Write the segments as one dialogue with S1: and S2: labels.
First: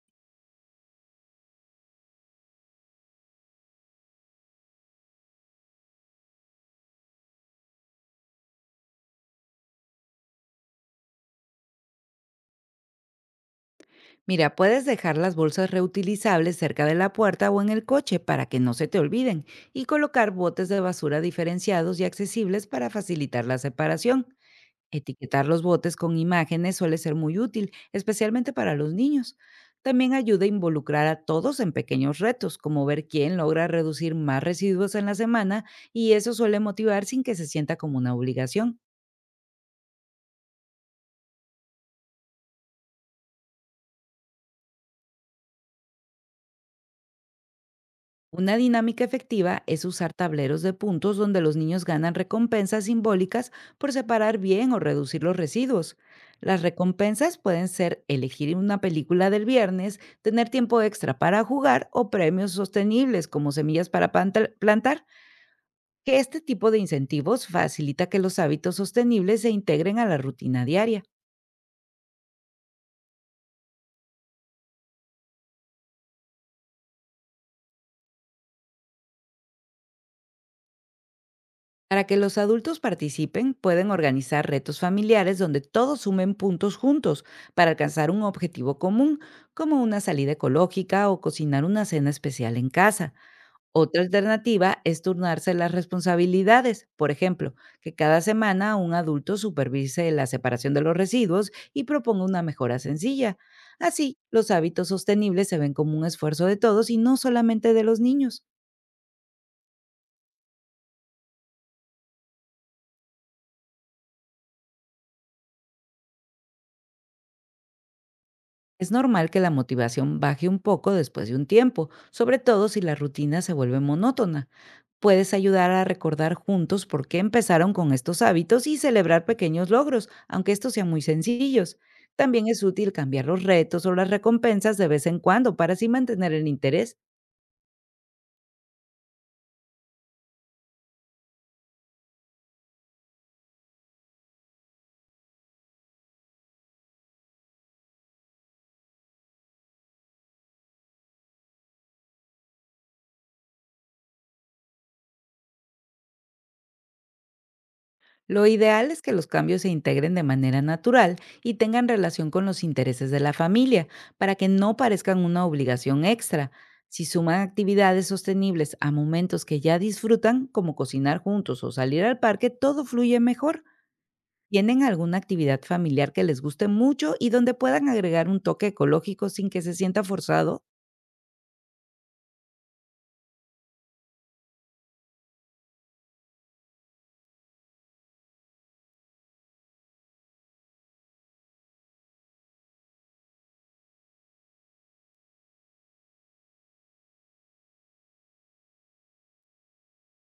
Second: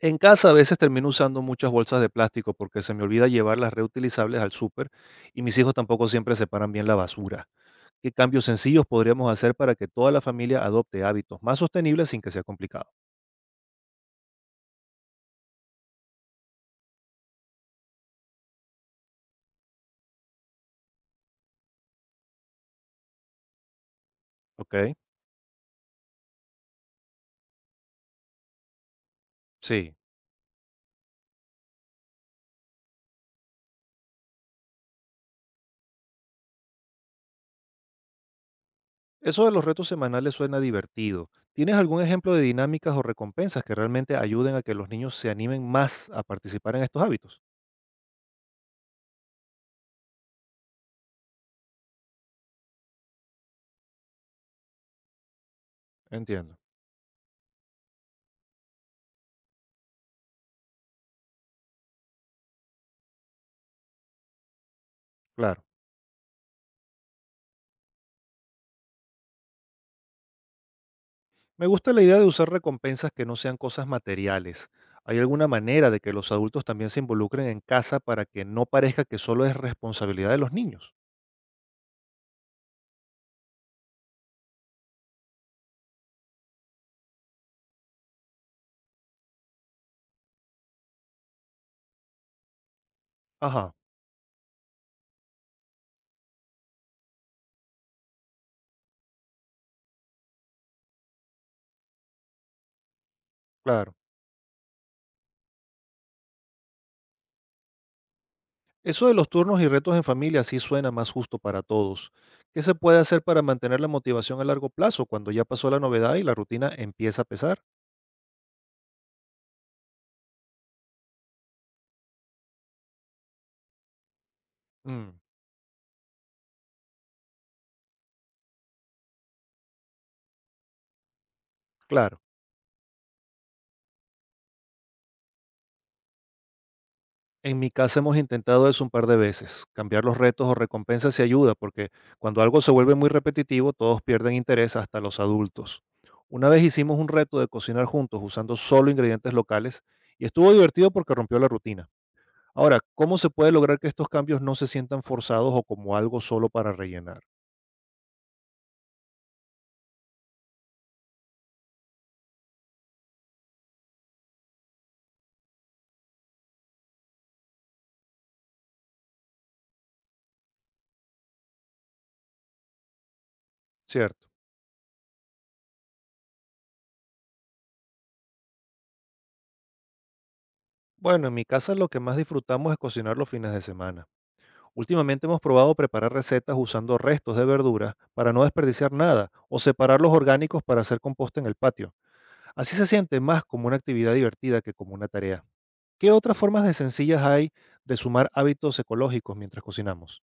S1: En casa a veces termino usando muchas bolsas de plástico porque se me olvida llevar las reutilizables al súper y mis hijos tampoco siempre separan bien la basura. ¿Qué cambios sencillos podríamos hacer para que toda la familia adopte hábitos más sostenibles sin que sea complicado?
S2: Mira, puedes dejar las bolsas reutilizables cerca de la puerta o en el coche para que no se te olviden y colocar botes de basura diferenciados y accesibles para facilitar la separación.
S1: ¿Ok?
S2: Etiquetar los botes con imágenes suele ser muy útil, especialmente para los niños.
S1: Sí.
S2: También ayuda a involucrar a todos en pequeños retos, como ver quién logra reducir más residuos en la semana, y eso suele motivar sin que se sienta como una obligación.
S1: Eso de los retos semanales suena divertido. ¿Tienes algún ejemplo de dinámicas o recompensas que realmente ayuden a que los niños se animen más a participar en estos hábitos?
S2: Una dinámica efectiva es usar tableros de puntos donde los niños ganan recompensas simbólicas por separar bien o reducir los residuos.
S1: Entiendo.
S2: Las recompensas pueden ser elegir una película del viernes, tener tiempo extra para jugar o premios sostenibles como semillas para plantar,
S1: Claro.
S2: que este tipo de incentivos facilita que los hábitos sostenibles se integren a la rutina diaria.
S1: Me gusta la idea de usar recompensas que no sean cosas materiales. ¿Hay alguna manera de que los adultos también se involucren en casa para que no parezca que solo es responsabilidad de los niños?
S2: Para que los adultos participen, pueden organizar retos familiares donde todos sumen puntos juntos para alcanzar un objetivo común, como una salida ecológica o cocinar una cena especial en casa.
S1: Ajá,
S2: Otra alternativa es turnarse las responsabilidades, por ejemplo, que cada semana un adulto supervise la separación de los residuos y proponga una mejora sencilla.
S1: claro.
S2: Así, los hábitos sostenibles se ven como un esfuerzo de todos y no solamente de los niños.
S1: Eso de los turnos y retos en familia sí suena más justo para todos. ¿Qué se puede hacer para mantener la motivación a largo plazo cuando ya pasó la novedad y la rutina empieza a pesar?
S2: Es normal que la motivación baje un poco después de un tiempo, sobre todo si la rutina se vuelve monótona.
S1: Mm,
S2: Puedes ayudar a recordar juntos por qué empezaron con estos hábitos y celebrar pequeños logros, aunque estos sean muy sencillos.
S1: claro.
S2: También es útil cambiar los retos o las recompensas de vez en cuando para así mantener el interés.
S1: En mi casa hemos intentado eso un par de veces, cambiar los retos o recompensas y ayuda, porque cuando algo se vuelve muy repetitivo, todos pierden interés, hasta los adultos. Una vez hicimos un reto de cocinar juntos usando solo ingredientes locales y estuvo divertido porque rompió la rutina. Ahora, ¿cómo se puede lograr que estos cambios no se sientan forzados o como algo solo para rellenar?
S2: Lo ideal es que los cambios se integren de manera natural y tengan relación con los intereses de la familia, para que no parezcan una obligación extra. Si suman actividades sostenibles a momentos que ya disfrutan, como cocinar juntos o salir al parque, todo fluye mejor.
S1: Cierto.
S2: ¿Tienen alguna actividad familiar que les guste mucho y donde puedan agregar un toque ecológico sin que se sienta forzado?
S1: Bueno, en mi casa lo que más disfrutamos es cocinar los fines de semana. Últimamente hemos probado preparar recetas usando restos de verduras para no desperdiciar nada o separar los orgánicos para hacer composta en el patio. Así se siente más como una actividad divertida que como una tarea. ¿Qué otras formas de sencillas hay de sumar hábitos ecológicos mientras cocinamos?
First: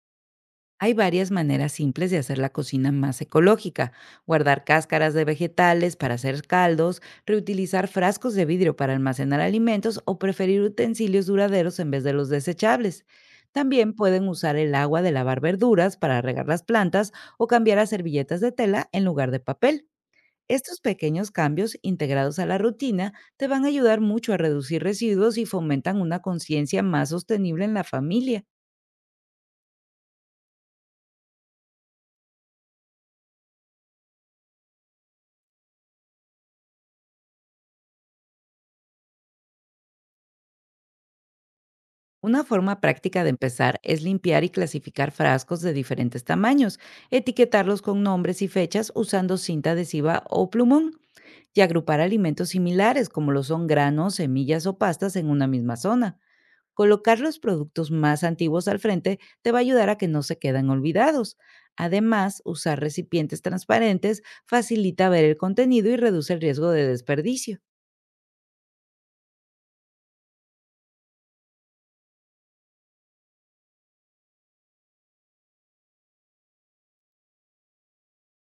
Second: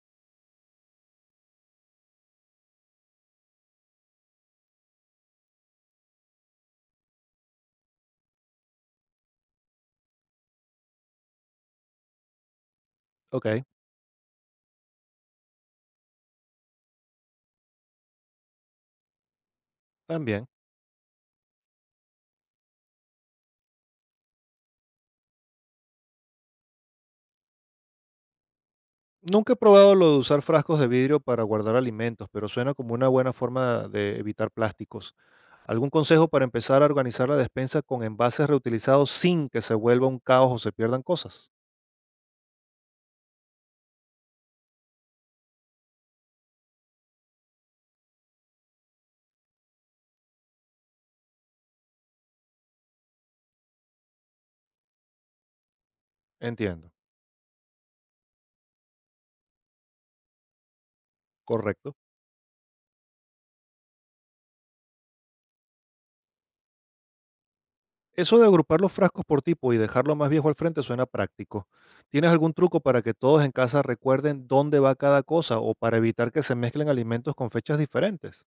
S2: Hay varias maneras simples de hacer la cocina más ecológica. Guardar cáscaras de vegetales para hacer caldos, reutilizar frascos de vidrio para almacenar alimentos o preferir utensilios duraderos en vez de los desechables.
S1: Ok,
S2: También pueden usar el agua de lavar verduras para regar las plantas o cambiar a servilletas de tela en lugar de papel.
S1: también.
S2: Estos pequeños cambios integrados a la rutina te van a ayudar mucho a reducir residuos y fomentan una conciencia más sostenible en la familia.
S1: Nunca he probado lo de usar frascos de vidrio para guardar alimentos, pero suena como una buena forma de evitar plásticos. ¿Algún consejo para empezar a organizar la despensa con envases reutilizados sin que se vuelva un caos o se pierdan cosas?
S2: Una forma práctica de empezar es limpiar y clasificar frascos de diferentes tamaños, etiquetarlos con nombres y fechas usando cinta adhesiva o plumón, y agrupar alimentos similares, como lo son granos, semillas o pastas, en una misma zona.
S1: Entiendo.
S2: Colocar los productos más antiguos al frente te va a ayudar a que no se quedan olvidados.
S1: Correcto.
S2: Además, usar recipientes transparentes facilita ver el contenido y reduce el riesgo de desperdicio.
S1: Eso de agrupar los frascos por tipo y dejarlo más viejo al frente suena práctico. ¿Tienes algún truco para que todos en casa recuerden dónde va cada cosa o para evitar que se mezclen alimentos con fechas diferentes?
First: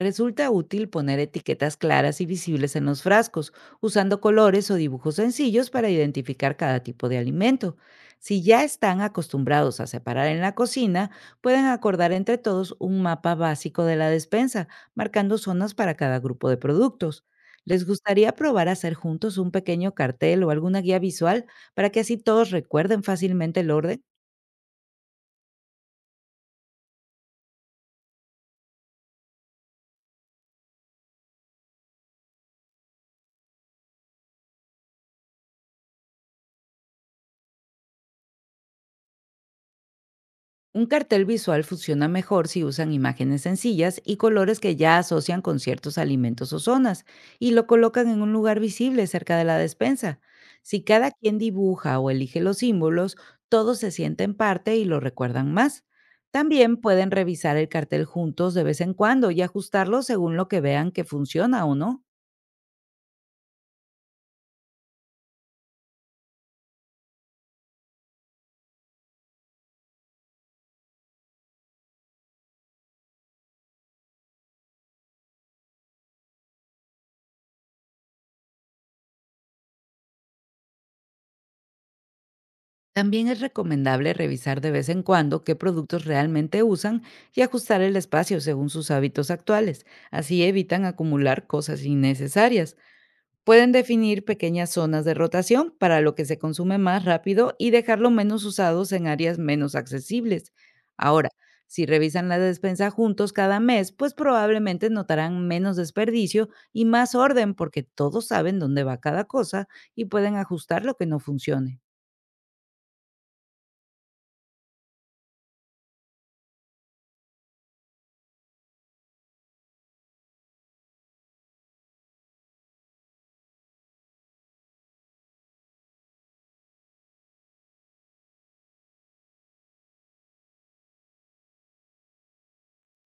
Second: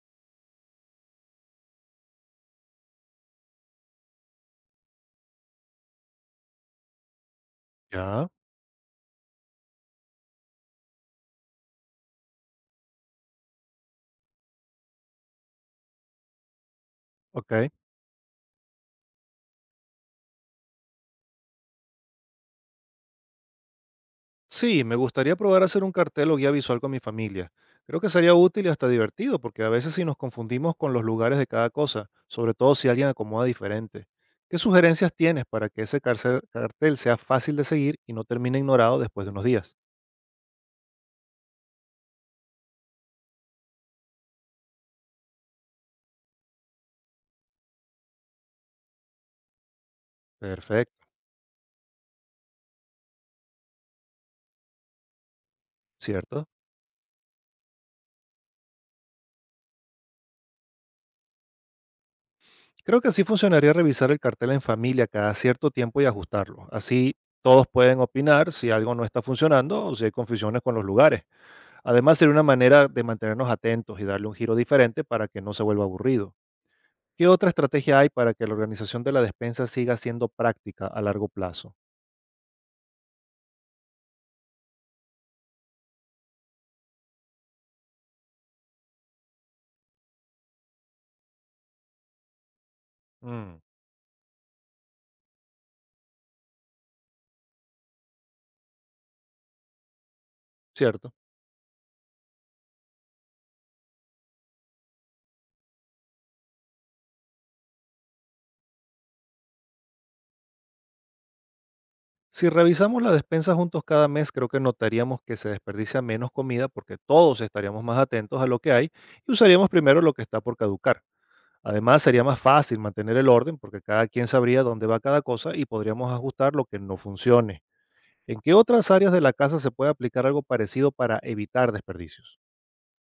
S2: Resulta útil poner etiquetas claras y visibles en los frascos, usando colores o dibujos sencillos para identificar cada tipo de alimento.
S1: Ya,
S2: Si ya están acostumbrados a separar en la cocina, pueden acordar entre todos un mapa básico de la despensa, marcando zonas para cada grupo de productos.
S1: ok.
S2: ¿Les gustaría probar hacer juntos un pequeño cartel o alguna guía visual para que así todos recuerden fácilmente el orden?
S1: Sí, me gustaría probar a hacer un cartel o guía visual con mi familia. Creo que sería útil y hasta divertido porque a veces sí nos confundimos con los lugares de cada cosa, sobre todo si alguien acomoda diferente. ¿Qué sugerencias tienes para que ese cartel sea fácil de seguir y no termine ignorado después de unos días?
S2: Un cartel visual funciona mejor si usan imágenes sencillas y colores que ya asocian con ciertos alimentos o zonas, y lo colocan en un lugar visible cerca de la despensa. Si
S1: Perfecto,
S2: cada quien dibuja o elige los símbolos, todos se sienten parte y lo recuerdan más.
S1: ¿cierto?
S2: También pueden revisar el cartel juntos de vez en cuando y ajustarlo según lo que vean que funciona o no.
S1: Creo que sí funcionaría revisar el cartel en familia cada cierto tiempo y ajustarlo. Así todos pueden opinar si algo no está funcionando o si hay confusiones con los lugares. Además, sería una manera de mantenernos atentos y darle un giro diferente para que no se vuelva aburrido. ¿Qué otra estrategia hay para que la organización de la despensa siga siendo práctica a largo plazo?
S2: También es recomendable revisar de vez en cuando qué productos realmente usan y ajustar el espacio según sus hábitos actuales. Así evitan acumular cosas innecesarias.
S1: Mm,
S2: Pueden definir pequeñas zonas de rotación para lo que se consume más rápido y dejarlo menos usados en áreas menos accesibles.
S1: cierto.
S2: Ahora, si revisan la despensa juntos cada mes, pues probablemente notarán menos desperdicio y más orden, porque todos saben dónde va cada cosa y pueden ajustar lo que no funcione.
S1: Si revisamos la despensa juntos cada mes, creo que notaríamos que se desperdicia menos comida porque todos estaríamos más atentos a lo que hay y usaríamos primero lo que está por caducar. Además, sería más fácil mantener el orden porque cada quien sabría dónde va cada cosa y podríamos ajustar lo que no funcione. ¿En qué otras áreas de la casa se puede aplicar algo parecido para evitar desperdicios?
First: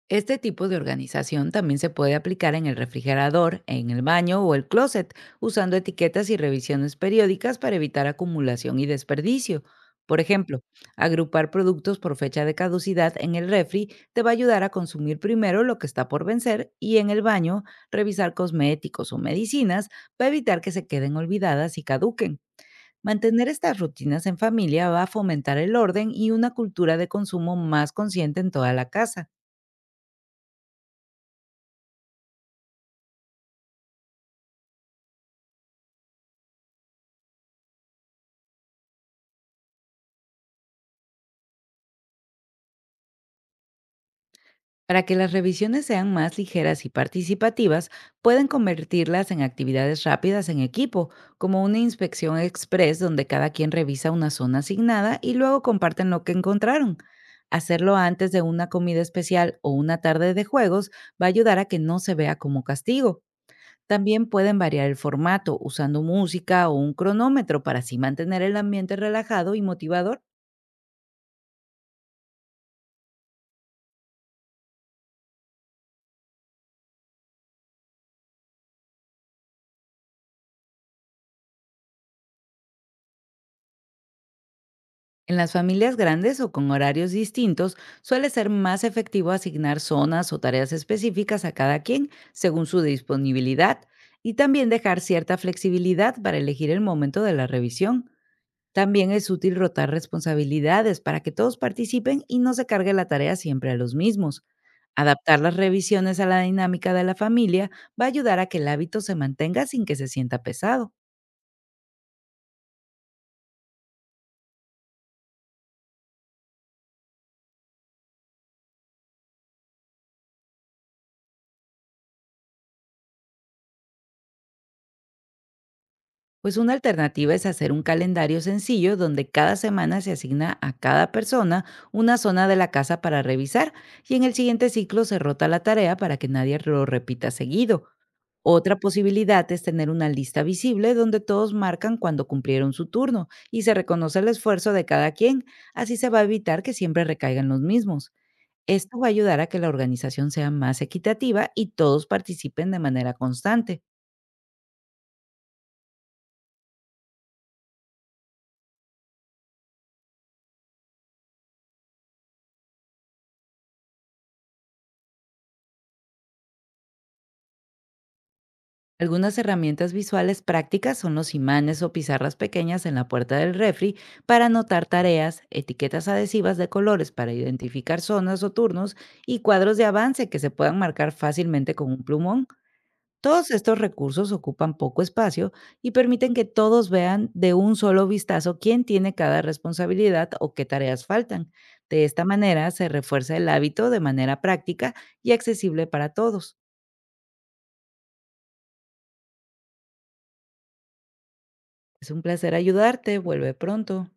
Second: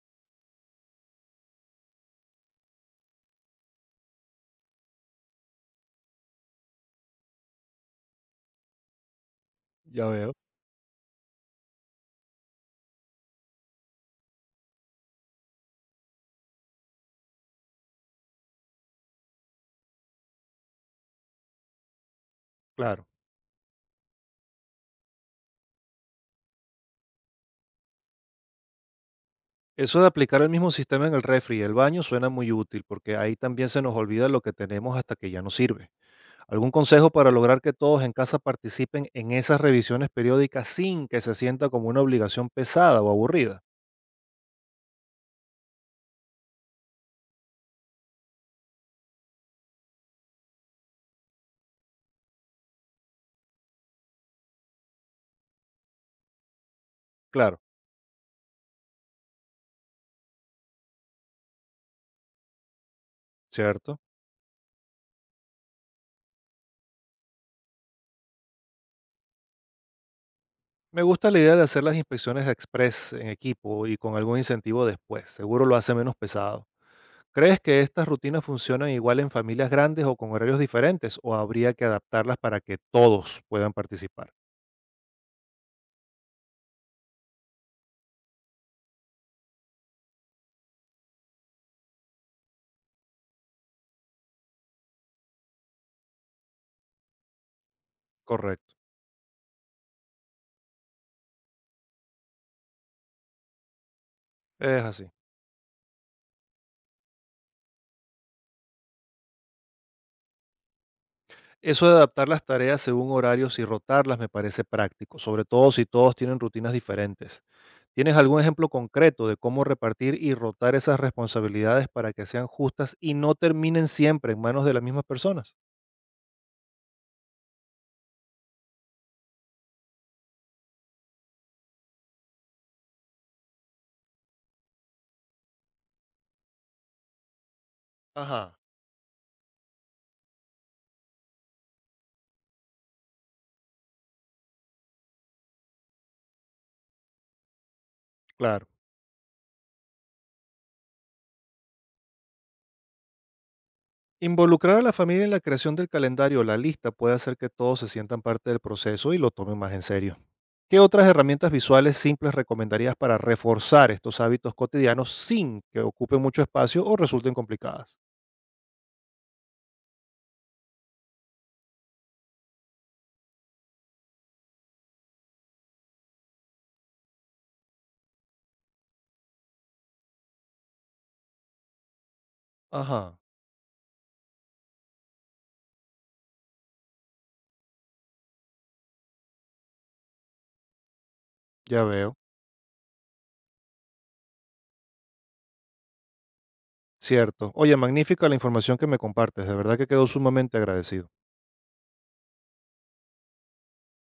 S2: Este tipo de organización también se puede aplicar en el refrigerador, en el baño o el closet, usando etiquetas y revisiones periódicas para evitar acumulación y desperdicio.
S1: Ya
S2: Por
S1: veo.
S2: ejemplo, agrupar productos por fecha de caducidad en el refri te va a ayudar a consumir primero lo que está por vencer, y en el baño, revisar cosméticos o medicinas va a evitar que se queden olvidadas y caduquen.
S1: Claro.
S2: Mantener estas rutinas en familia va a fomentar el orden y una cultura de consumo más consciente en toda la casa.
S1: Eso de aplicar el mismo sistema en el refri y el baño suena muy útil porque ahí también se nos olvida lo que tenemos hasta que ya no sirve. ¿Algún consejo para lograr que todos en casa participen en esas revisiones periódicas sin que se sienta como una obligación pesada o aburrida?
S2: Para que las revisiones sean más ligeras y participativas, pueden convertirlas en actividades rápidas en equipo, como una inspección express donde cada quien revisa una zona asignada y luego comparten lo que encontraron.
S1: Claro,
S2: Hacerlo antes de una comida especial o una tarde de juegos va a ayudar a que no se vea como castigo.
S1: ¿cierto?
S2: También pueden variar el formato usando música o un cronómetro para así mantener el ambiente relajado y motivador.
S1: Me gusta la idea de hacer las inspecciones express en equipo y con algún incentivo después. Seguro lo hace menos pesado. ¿Crees que estas rutinas funcionan igual en familias grandes o con horarios diferentes o habría que adaptarlas para que todos puedan participar?
S2: En las familias grandes o con horarios distintos, suele ser más efectivo asignar zonas o tareas específicas a cada quien según su disponibilidad, y también dejar cierta flexibilidad para elegir el momento de la revisión.
S1: Correcto.
S2: También es útil rotar responsabilidades para que todos participen y no se cargue la tarea siempre a los mismos.
S1: Es así.
S2: Adaptar las revisiones a la dinámica de la familia va a ayudar a que el hábito se mantenga sin que se sienta pesado.
S1: Eso de adaptar las tareas según horarios y rotarlas me parece práctico, sobre todo si todos tienen rutinas diferentes. ¿Tienes algún ejemplo concreto de cómo repartir y rotar esas responsabilidades para que sean justas y no terminen siempre en manos de las mismas personas?
S2: Pues una alternativa es hacer un calendario sencillo donde cada semana se asigna a cada persona una zona de la casa para revisar, y en el siguiente ciclo se rota la tarea para que nadie lo repita seguido.
S1: Ajá.
S2: Otra posibilidad es tener una lista visible donde todos marcan cuando cumplieron su turno y se reconoce el esfuerzo de cada quien; así se va a evitar que siempre recaigan los mismos.
S1: Claro.
S2: Esto va a ayudar a que la organización sea más equitativa y todos participen de manera constante.
S1: Involucrar a la familia en la creación del calendario o la lista puede hacer que todos se sientan parte del proceso y lo tomen más en serio. ¿Qué otras herramientas visuales simples recomendarías para reforzar estos hábitos cotidianos sin que ocupen mucho espacio o resulten complicadas?
S2: Algunas herramientas visuales prácticas son los imanes o pizarras pequeñas en la puerta del refri para anotar tareas, etiquetas adhesivas de colores para identificar zonas o turnos, y cuadros de avance que se puedan marcar fácilmente con un plumón.
S1: Ajá,
S2: Todos estos recursos ocupan poco espacio y permiten que todos vean de un solo vistazo quién tiene cada responsabilidad o qué tareas faltan.
S1: ya
S2: De
S1: veo.
S2: esta manera se refuerza el hábito de manera práctica y accesible para todos.
S1: Cierto. Oye, magnífica la información que me compartes. De verdad que quedo sumamente agradecido.
S2: Es un placer ayudarte. Vuelve pronto.